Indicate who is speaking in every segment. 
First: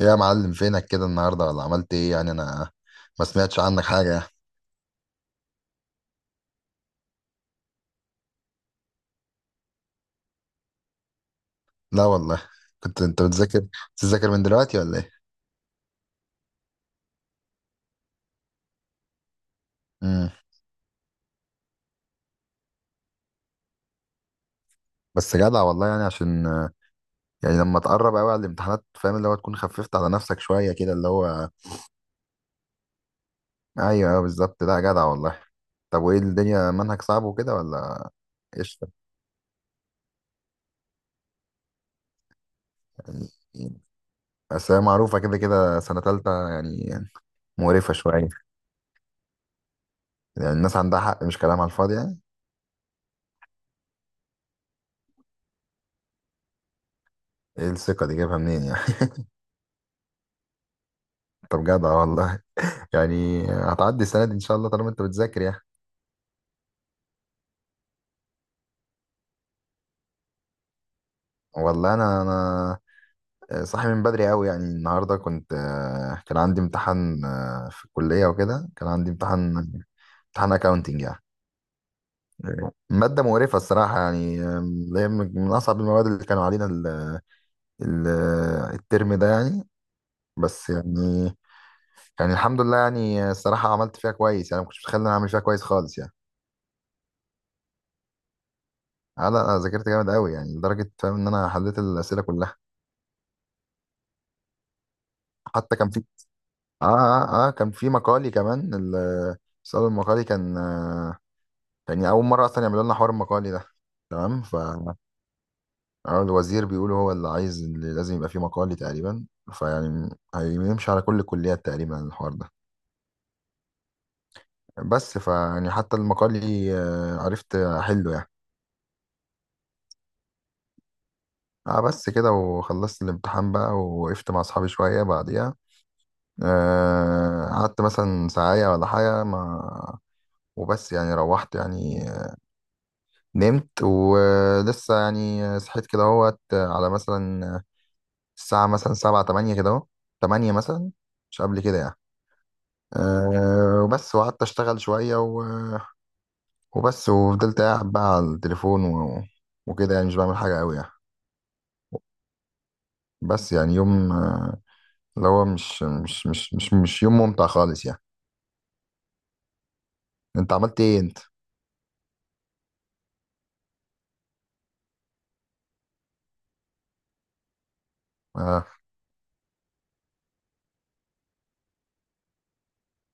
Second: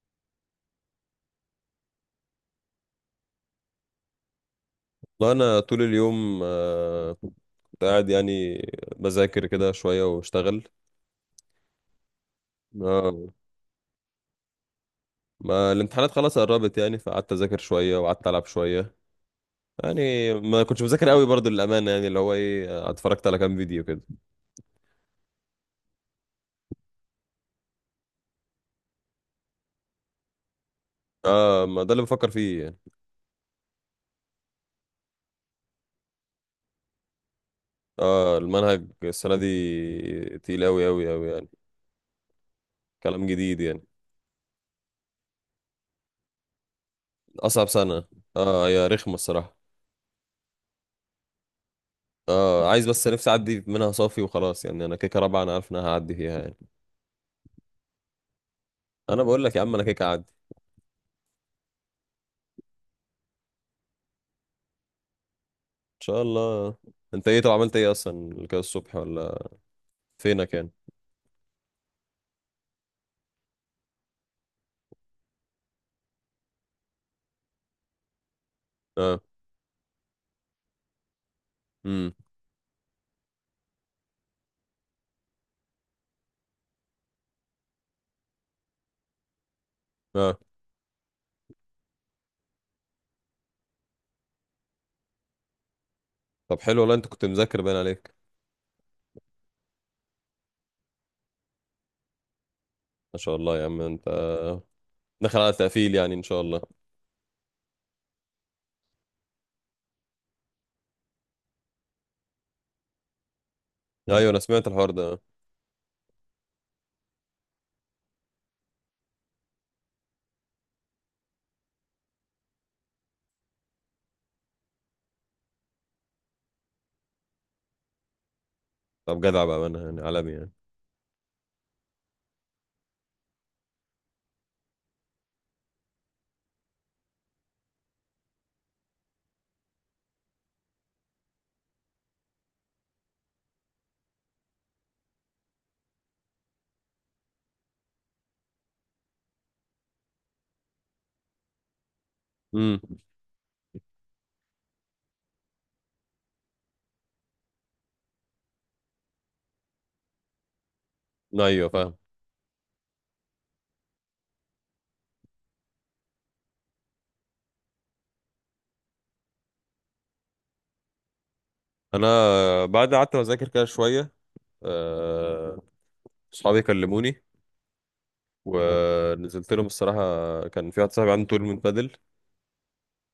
Speaker 1: إيه يا معلم فينك كده النهارده ولا عملت ايه يعني انا ما سمعتش عنك حاجة.
Speaker 2: لا انا طول اليوم كنت قاعد يعني بذاكر كده شويه واشتغل.
Speaker 1: لا والله. كنت انت
Speaker 2: اه،
Speaker 1: بتذاكر من دلوقتي ولا ايه؟
Speaker 2: ما الامتحانات خلاص قربت يعني فقعدت اذاكر شويه وقعدت العب شويه
Speaker 1: امم.
Speaker 2: يعني، ما كنتش بذاكر قوي برضو للامانه يعني اللي هو ايه، اتفرجت على كام فيديو كده.
Speaker 1: بس جدع والله، يعني عشان يعني لما تقرب قوي على الامتحانات، فاهم اللي هو تكون خففت على نفسك شوية كده اللي هو.
Speaker 2: اه ما ده اللي بفكر فيه يعني.
Speaker 1: ايوه ايوه بالظبط، لا جدع والله. طب وايه الدنيا، منهج صعب وكده ولا؟
Speaker 2: اه المنهج
Speaker 1: قشطة
Speaker 2: السنه دي تقيل قوي قوي قوي يعني، كلام جديد
Speaker 1: يعني.
Speaker 2: يعني،
Speaker 1: بس هي معروفة كده كده سنة تالتة يعني.
Speaker 2: اصعب
Speaker 1: مقرفة
Speaker 2: سنه.
Speaker 1: شوية.
Speaker 2: اه هي رخمه الصراحه.
Speaker 1: يعني الناس عندها حق، مش كلام على الفاضي يعني.
Speaker 2: اه عايز بس نفسي اعدي منها صافي وخلاص يعني، انا كيكه رابعه انا عارف ان انا هعدي فيها يعني،
Speaker 1: ايه الثقة دي جايبها منين يعني؟
Speaker 2: انا بقول لك يا عم انا كيكه اعدي.
Speaker 1: طب جدع والله. يعني هتعدي السنة دي إن شاء الله طالما أنت بتذاكر يعني.
Speaker 2: شاء الله. انت ايه طب عملت ايه اصلا كده الصبح ولا فينك يعني؟
Speaker 1: والله أنا صاحي من بدري أوي يعني. النهاردة كنت آه، كان عندي امتحان، في الكلية وكده. كان عندي
Speaker 2: اه.
Speaker 1: امتحان أكاونتينج يعني.
Speaker 2: امم
Speaker 1: مادة مقرفة الصراحة يعني. اللي هي من أصعب المواد اللي كانوا علينا ال- الترم ده يعني.
Speaker 2: اه.
Speaker 1: بس يعني الحمد لله، يعني الصراحة عملت فيها كويس يعني. ما كنتش متخيل إن أنا أعمل فيها كويس خالص يعني.
Speaker 2: طب حلو والله انت كنت مذاكر باين عليك.
Speaker 1: أنا ذاكرت جامد أوي يعني، لدرجة فاهم إن أنا حليت الأسئلة كلها.
Speaker 2: ما شاء الله يا عم انت داخل على
Speaker 1: حتى كان
Speaker 2: تقفيل
Speaker 1: في
Speaker 2: يعني ان شاء الله.
Speaker 1: اه اه اه كان في مقالي كمان. السؤال المقالي كان اول مره اصلا يعملوا لنا حوار المقالي ده.
Speaker 2: ايوه انا
Speaker 1: تمام. ف
Speaker 2: سمعت الحوار ده.
Speaker 1: آه، الوزير بيقولوا هو اللي عايز، اللي لازم يبقى فيه مقالي تقريبا. فيعني هيمشي على كل الكليات تقريبا الحوار ده. بس فيعني حتى المقالي عرفت احله يعني.
Speaker 2: طب جدع بقى انا يعني عالمي يعني.
Speaker 1: اه بس كده. وخلصت الامتحان بقى ووقفت مع اصحابي شويه بعديها. قعدت مثلا ساعة ولا حاجة ما. وبس يعني روحت يعني. نمت ولسه يعني صحيت كده اهوت على مثلا الساعة مثلا سبعة تمانية كده اهو. تمانية مثلا، مش قبل كده يعني.
Speaker 2: امم
Speaker 1: وبس وقعدت أشتغل شوية و... وبس وفضلت قاعد بقى على التليفون و... وكده يعني مش بعمل حاجة أوي يعني.
Speaker 2: ايوه فاهم.
Speaker 1: بس يعني يوم، اللي هو مش يوم ممتع خالص يعني. أنت عملت إيه أنت؟
Speaker 2: انا بعد قعدت اذاكر كده شويه، آه، اصحابي كلموني
Speaker 1: آه
Speaker 2: ونزلت لهم الصراحه. كان في واحد صاحبي عنده تورنمنت بادل.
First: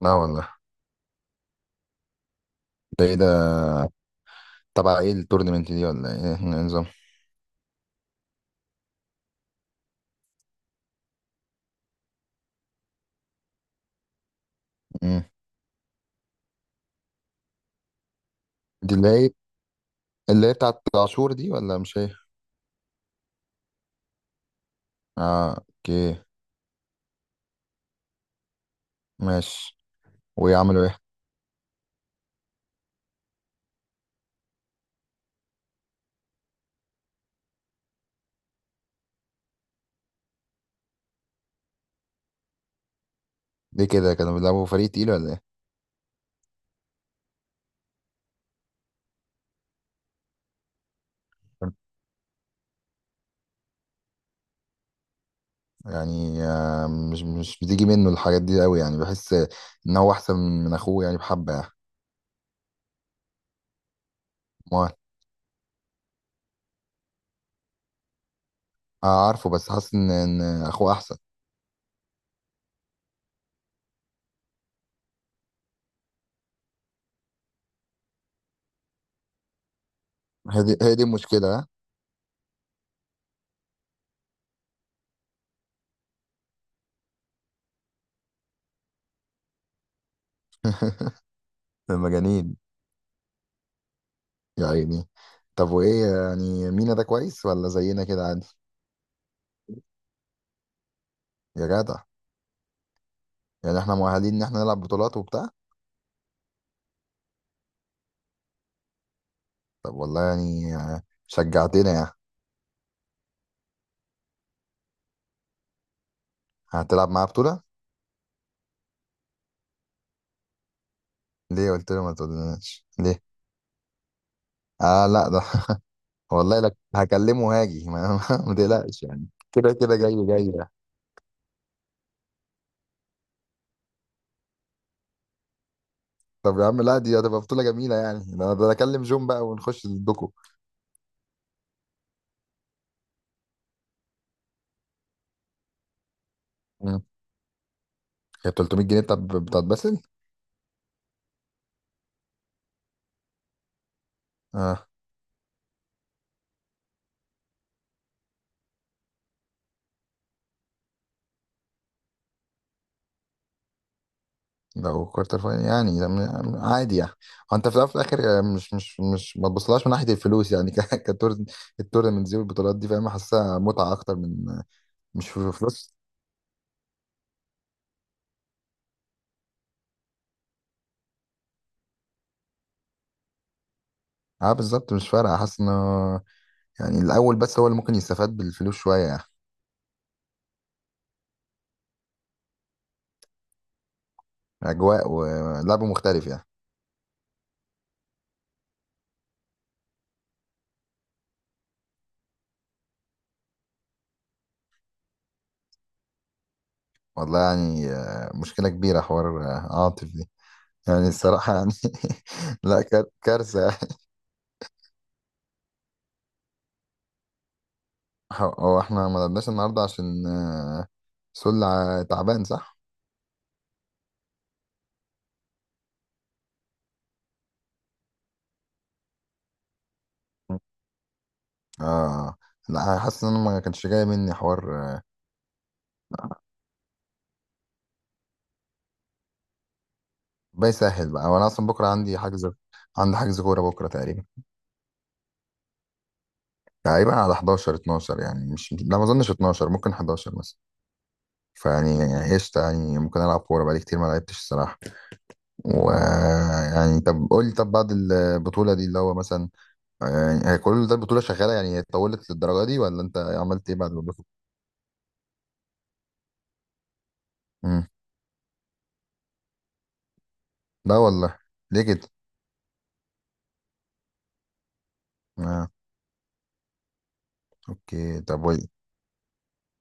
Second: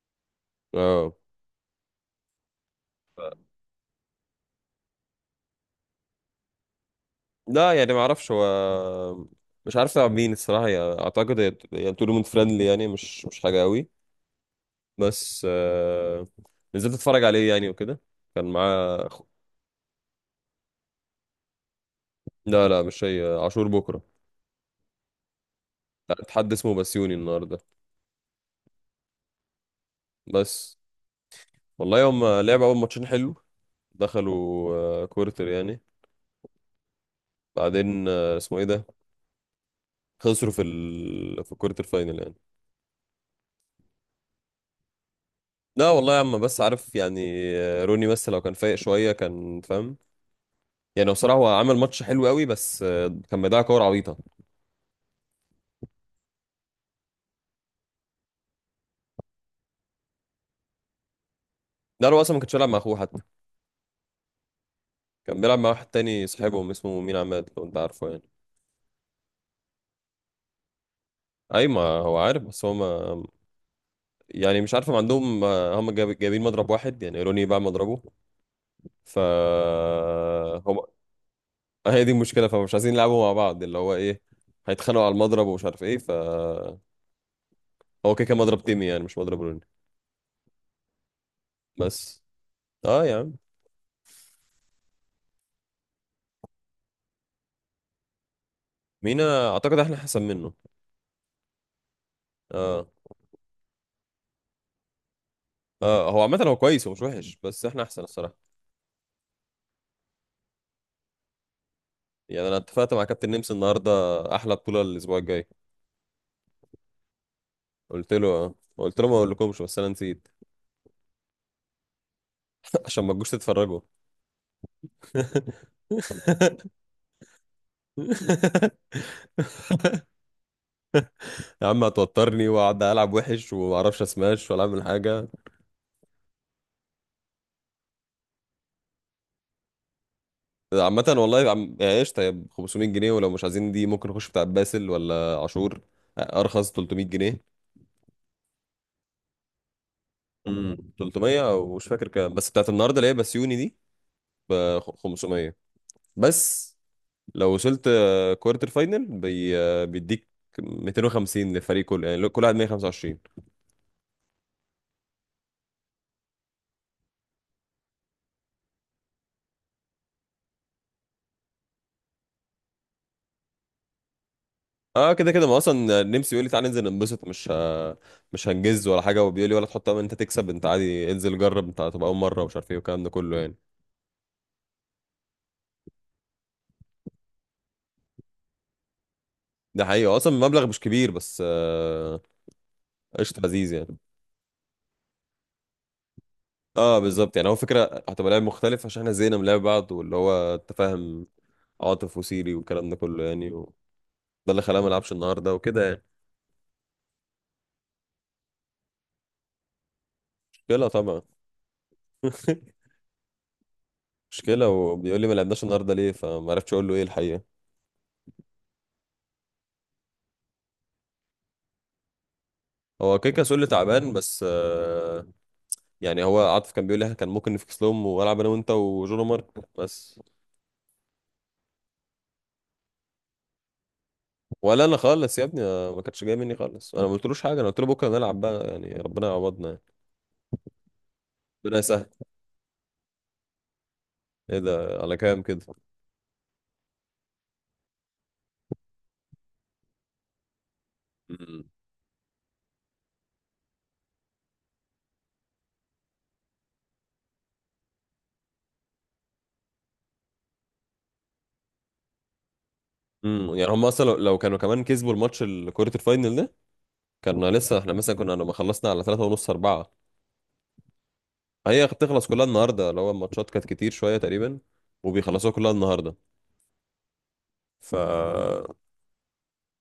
Speaker 1: لا والله.
Speaker 2: اه.
Speaker 1: ده إيه ده؟ تبع إيه التورنمنت دي؟ ولا إيه النظام؟
Speaker 2: لا يعني ما اعرفش، هو مش عارف تلعب مين الصراحه يعني، اعتقد هي يعني تورنمنت فريندلي يعني، مش حاجه قوي.
Speaker 1: مم.
Speaker 2: بس نزلت اتفرج عليه يعني وكده. كان
Speaker 1: دي
Speaker 2: معاه
Speaker 1: اللي هي اللي هي بتاعت العاشور دي ولا مش هي؟
Speaker 2: لا لا مش هي، عاشور بكره.
Speaker 1: اه اوكي.
Speaker 2: لا حد اسمه بسيوني النهارده
Speaker 1: ماشي.
Speaker 2: بس.
Speaker 1: ويعملوا ايه؟
Speaker 2: والله هم لعبوا اول ماتشين حلو، دخلوا كورتر يعني، بعدين اسمه ايه ده، خسروا في الكورتر فاينل يعني.
Speaker 1: ليه كده، كانوا بيلعبوا فريق تقيل ولا ايه؟
Speaker 2: لا والله يا عم، بس عارف يعني، روني بس لو كان فايق شويه كان فاهم يعني. بصراحة هو عمل ماتش حلو قوي، بس كان بيضيع كور عبيطة.
Speaker 1: يعني مش بتيجي منه الحاجات دي قوي يعني. بحس ان هو احسن من اخوه يعني، بحبه يعني.
Speaker 2: ده هو أصلا ما كانش بيلعب مع أخوه حتى،
Speaker 1: ما
Speaker 2: كان بيلعب مع واحد تاني صاحبهم اسمه مين، عماد لو أنت عارفه يعني.
Speaker 1: آه عارفه، بس حاسس إن اخوه احسن.
Speaker 2: أي ما هو عارف، بس هو ما يعني مش عارف، ما عندهم، هم جايبين مضرب واحد يعني، روني باع مضربه. ف
Speaker 1: هي دي
Speaker 2: هم
Speaker 1: هي دي المشكله، ها.
Speaker 2: هي دي المشكلة، فمش عايزين يلعبوا مع بعض، اللي هو إيه، هيتخانقوا على المضرب ومش عارف إيه. هو كده كده مضرب تيمي يعني، مش مضرب روني بس.
Speaker 1: المجانين.
Speaker 2: أه يا عم.
Speaker 1: يا عيني. طب وايه يعني، مينا ده كويس ولا زينا كده عادي؟
Speaker 2: مينا أعتقد إحنا أحسن منه.
Speaker 1: يا جدع.
Speaker 2: أه.
Speaker 1: يعني احنا مؤهلين ان احنا نلعب بطولات وبتاع.
Speaker 2: آه هو عامة هو كويس ومش وحش، بس احنا احسن الصراحة.
Speaker 1: طب والله يعني، شجعتنا يعني.
Speaker 2: يعني انا اتفقت مع كابتن نمس النهارده، احلى بطوله الاسبوع الجاي.
Speaker 1: هتلعب معاه بطوله؟
Speaker 2: قلت له قلت له ما اقولكمش بس انا نسيت.
Speaker 1: ليه قلت له ما تقولناش
Speaker 2: عشان ما
Speaker 1: ليه؟
Speaker 2: تجوش تتفرجوا.
Speaker 1: اه لا ده. والله لك هكلمه هاجي، ما, ما تقلقش يعني، كده كده جاي جاي يعني.
Speaker 2: يا عم هتوترني واقعد العب وحش وما اعرفش اسماش ولا اعمل حاجه.
Speaker 1: طب يا عم لا، دي هتبقى بطولة جميلة يعني. ده أنا اكلم جون بقى ونخش الدوكو.
Speaker 2: عامه والله يعني ايش، طيب 500 جنيه، ولو مش عايزين دي ممكن نخش بتاع باسل ولا عاشور ارخص
Speaker 1: مم.
Speaker 2: 300 جنيه.
Speaker 1: هي 300 جنيه بتاعت باسل.
Speaker 2: امم، 300 او مش فاكر كام، بس بتاعت النهارده اللي هي بسيوني دي ب
Speaker 1: اه
Speaker 2: 500 بس. لو وصلت كوارتر فاينل بي... آه، بيديك 250 للفريق كله يعني، كل واحد 125.
Speaker 1: لو كوارتر فاينل يعني ده عادي يعني. هو انت في الاول وفي الاخر، مش ما تبصلهاش من ناحية الفلوس يعني. كتور التورنمنتس دي والبطولات دي، فاهم، حاسسها متعة اكتر من...
Speaker 2: اه
Speaker 1: مش
Speaker 2: كده كده،
Speaker 1: في
Speaker 2: ما
Speaker 1: فلوس.
Speaker 2: اصلا نمسي بيقول لي تعالى ننزل ننبسط، مش هنجز ولا حاجه، وبيقول لي ولا تحط امل إن انت تكسب، انت عادي انزل جرب، انت هتبقى اول مره ومش عارف ايه والكلام ده كله يعني.
Speaker 1: اه بالظبط، مش فارقة. حاسس انه يعني الاول بس هو اللي ممكن يستفاد بالفلوس شوية يعني.
Speaker 2: ده حقيقي اصلا المبلغ مش كبير، بس قشطه لذيذ يعني.
Speaker 1: اجواء ولعب مختلف يعني.
Speaker 2: اه بالظبط، يعني هو فكره، هتبقى لعب مختلف عشان احنا زهقنا من لعب بعض، واللي هو تفاهم عاطف وسيري والكلام ده كله يعني ده اللي خلاه ما لعبش النهارده وكده يعني.
Speaker 1: والله يعني، مشكله كبيره حوار عاطف دي.
Speaker 2: مشكله
Speaker 1: يعني
Speaker 2: طبعا.
Speaker 1: الصراحه يعني. لا كارثه يعني.
Speaker 2: مشكلة، وبيقول لي ما لعبناش النهارده ليه، فما عرفتش اقول له ايه الحقيقة.
Speaker 1: هو احنا ما لعبناش النهارده عشان سلة تعبان، صح؟
Speaker 2: هو كيكا سولي تعبان، بس يعني هو عاطف كان بيقول لي إحنا كان ممكن نفكس لهم والعب انا وانت وجون مارك بس.
Speaker 1: اه لا، حاسس ان انا ما كانش جاي مني حوار
Speaker 2: ولا انا
Speaker 1: آه،
Speaker 2: خالص يا ابني، ما كانتش جايه مني خالص، انا ما قلتلوش حاجه، انا قلت له بكره نلعب بقى يعني ربنا يعوضنا يعني.
Speaker 1: بقى يسهل بقى. وانا اصلا
Speaker 2: ربنا
Speaker 1: بكره
Speaker 2: يسهل.
Speaker 1: عندي حجز، كوره بكره تقريبا
Speaker 2: ايه ده على كام كده؟
Speaker 1: تقريبا على 11 12 يعني، مش، لا ما اظنش 12، ممكن 11 مثلا.
Speaker 2: امم.
Speaker 1: فيعني قشطه يعني، ممكن العب كوره بقالي كتير ما لعبتش الصراحه. ويعني طب قول لي، طب بعد البطولة دي اللي هو مثلا، يعني هي كل ده البطولة شغالة؟ يعني هي طولت للدرجة دي ولا انت
Speaker 2: أمم،
Speaker 1: عملت
Speaker 2: يعني
Speaker 1: ايه
Speaker 2: هم
Speaker 1: بعد
Speaker 2: اصلا لو
Speaker 1: البطولة؟
Speaker 2: لو كانوا كمان كسبوا الماتش كرة الفاينل ده، كنا لسه
Speaker 1: امم.
Speaker 2: احنا مثلا كنا لما خلصنا على 3 ونص 4.
Speaker 1: لا والله. ليه
Speaker 2: هي
Speaker 1: كده؟
Speaker 2: هتخلص كلها النهارده، اللي هو الماتشات كانت كتير شويه تقريبا، وبيخلصوها
Speaker 1: آه.
Speaker 2: كلها النهارده. ف
Speaker 1: اوكي طب
Speaker 2: آه,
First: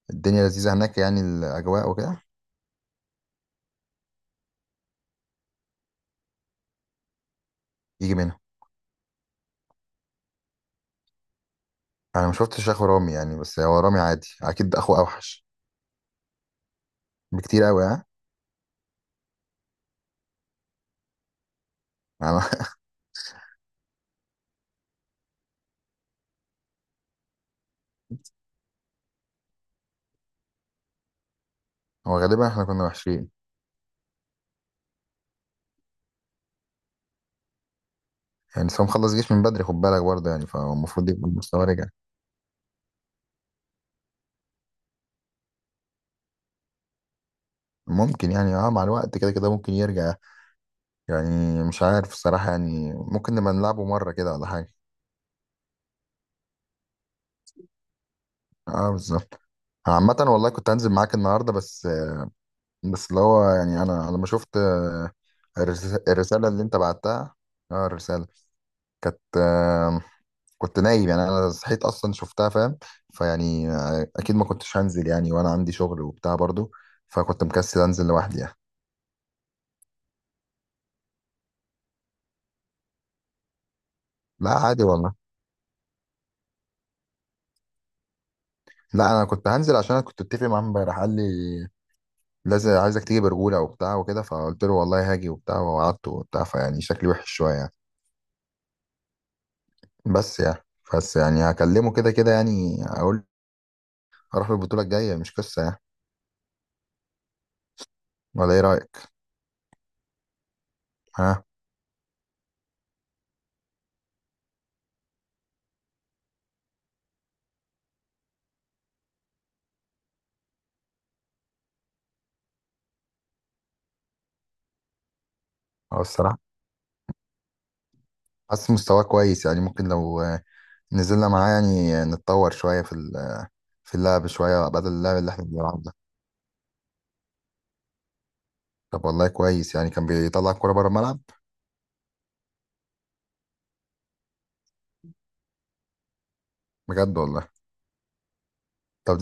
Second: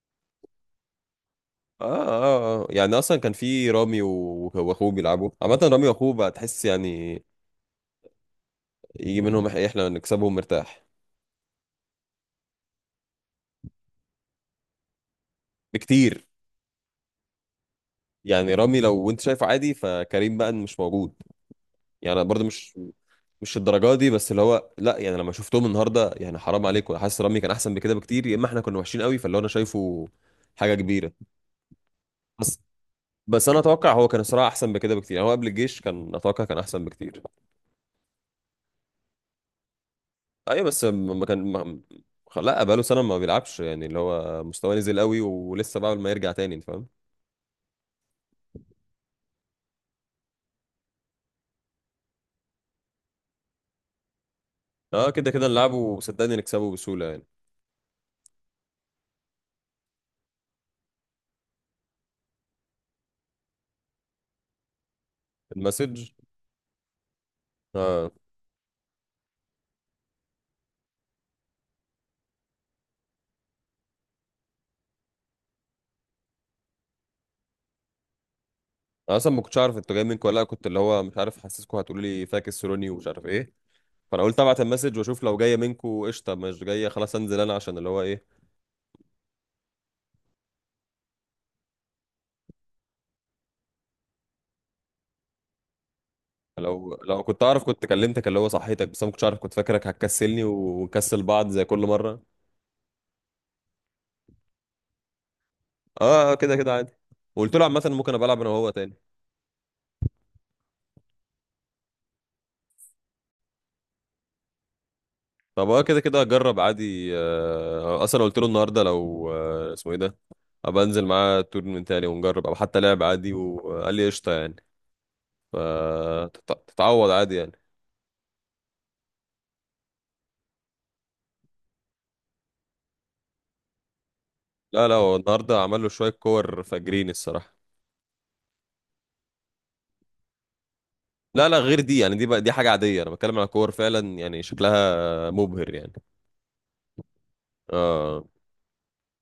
Speaker 1: الدنيا لذيذة هناك يعني، الأجواء وكده؟
Speaker 2: آه يعني، أصلا كان في رامي وأخوه بيلعبوا، عامة رامي وأخوه بقى تحس يعني
Speaker 1: يجي منها.
Speaker 2: يجي منهم، إحنا نكسبهم مرتاح.
Speaker 1: أنا ما شفتش أخو رامي يعني، بس هو رامي عادي، أكيد أخوه أوحش.
Speaker 2: بكتير.
Speaker 1: بكتير أوي، ها.
Speaker 2: يعني رامي لو أنت شايفه عادي، فكريم بقى مش موجود، يعني برضه
Speaker 1: أنا-
Speaker 2: مش الدرجة دي، بس اللي هو لا يعني لما شفتهم النهاردة يعني حرام عليكم، حاسس رامي كان أحسن بكده بكتير، يا إما إحنا كنا وحشين قوي، فاللي هو أنا شايفه حاجة كبيرة.
Speaker 1: هو غالبا
Speaker 2: بس
Speaker 1: احنا كنا وحشين.
Speaker 2: بس أنا أتوقع هو كان الصراحة أحسن بكده بكتير، يعني هو قبل الجيش كان أتوقع كان أحسن بكتير.
Speaker 1: يعني بس هو مخلص جيش من بدري، خد بالك برضه يعني،
Speaker 2: ايوه بس
Speaker 1: فالمفروض
Speaker 2: م- ما
Speaker 1: يبقى
Speaker 2: كان
Speaker 1: المستوى
Speaker 2: ما...
Speaker 1: رجع.
Speaker 2: خ- لا بقاله سنه ما بيلعبش يعني، اللي هو مستواه نزل قوي ولسه بقى ما يرجع تاني، انت فاهم.
Speaker 1: ممكن يعني، مع الوقت كده كده ممكن يرجع. يعني مش عارف الصراحة يعني، ممكن نبقى نلعبه مرة كده ولا حاجة.
Speaker 2: اه كده كده نلعبه وصدقني نكسبه بسهوله يعني.
Speaker 1: اه بالظبط. عامة والله كنت هنزل معاك النهاردة، بس، بس اللي هو يعني أنا لما شفت،
Speaker 2: المسج.
Speaker 1: الرسالة اللي أنت بعتها. اه
Speaker 2: اه
Speaker 1: الرسالة كانت، كنت نايم يعني. أنا صحيت أصلا شفتها، فاهم؟ فيعني أكيد ما كنتش هنزل يعني، وأنا عندي شغل وبتاع برضو. فكنت مكسل أنزل لوحدي يعني.
Speaker 2: انا اصلا ما كنتش عارف انتوا جايين منكم ولا لأ، كنت اللي هو مش عارف، حاسسكم هتقولوا لي فاكس روني ومش عارف ايه، فانا قلت
Speaker 1: لا
Speaker 2: ابعت
Speaker 1: عادي
Speaker 2: المسج
Speaker 1: والله.
Speaker 2: واشوف، لو جايه منكم قشطه، مش جايه خلاص انزل انا عشان اللي هو ايه.
Speaker 1: لا أنا كنت هنزل، عشان أنا كنت أتفق معاه امبارح قال لي لازم عايزك تيجي برجولة وبتاع وكده. فقلت له والله هاجي وبتاع ووعدته وبتاع. فيعني
Speaker 2: لو
Speaker 1: شكلي
Speaker 2: لو
Speaker 1: وحش
Speaker 2: كنت
Speaker 1: شوية
Speaker 2: اعرف
Speaker 1: يعني.
Speaker 2: كنت كلمتك، اللي هو صحيتك، بس انا ما كنتش عارف، كنت فاكرك
Speaker 1: بس
Speaker 2: هتكسلني
Speaker 1: يعني، بس
Speaker 2: ونكسل
Speaker 1: يعني
Speaker 2: بعض زي كل
Speaker 1: هكلمه كده
Speaker 2: مره.
Speaker 1: كده يعني، أقول أروح البطولة الجاية، مش قصة يعني.
Speaker 2: اه كده كده عادي، وقلت له عامه ممكن ابقى العب انا
Speaker 1: ولا إيه
Speaker 2: وهو تاني.
Speaker 1: رأيك؟ ها.
Speaker 2: طب اه كده كده هجرب عادي، اصلا قلت له النهارده لو اسمه ايه ده، ابقى انزل معاه تورنمنت تاني ونجرب او حتى لعب عادي، وقال لي قشطه يعني،
Speaker 1: هو الصراحة
Speaker 2: فتتعوض عادي يعني.
Speaker 1: حاسس مستواه كويس يعني. ممكن لو نزلنا معاه يعني نتطور شوية في في اللعب شوية،
Speaker 2: لا
Speaker 1: بدل
Speaker 2: لا هو
Speaker 1: اللعب اللي احنا
Speaker 2: النهارده عمل
Speaker 1: بنلعبه
Speaker 2: له
Speaker 1: ده.
Speaker 2: شويه كور فاجرين الصراحه.
Speaker 1: طب والله كويس يعني، كان بيطلع الكورة بره الملعب؟
Speaker 2: لا لا غير دي يعني، دي بقى دي حاجه عاديه، انا بتكلم على كور فعلا يعني شكلها مبهر يعني.
Speaker 1: بجد والله.
Speaker 2: اه
Speaker 1: طب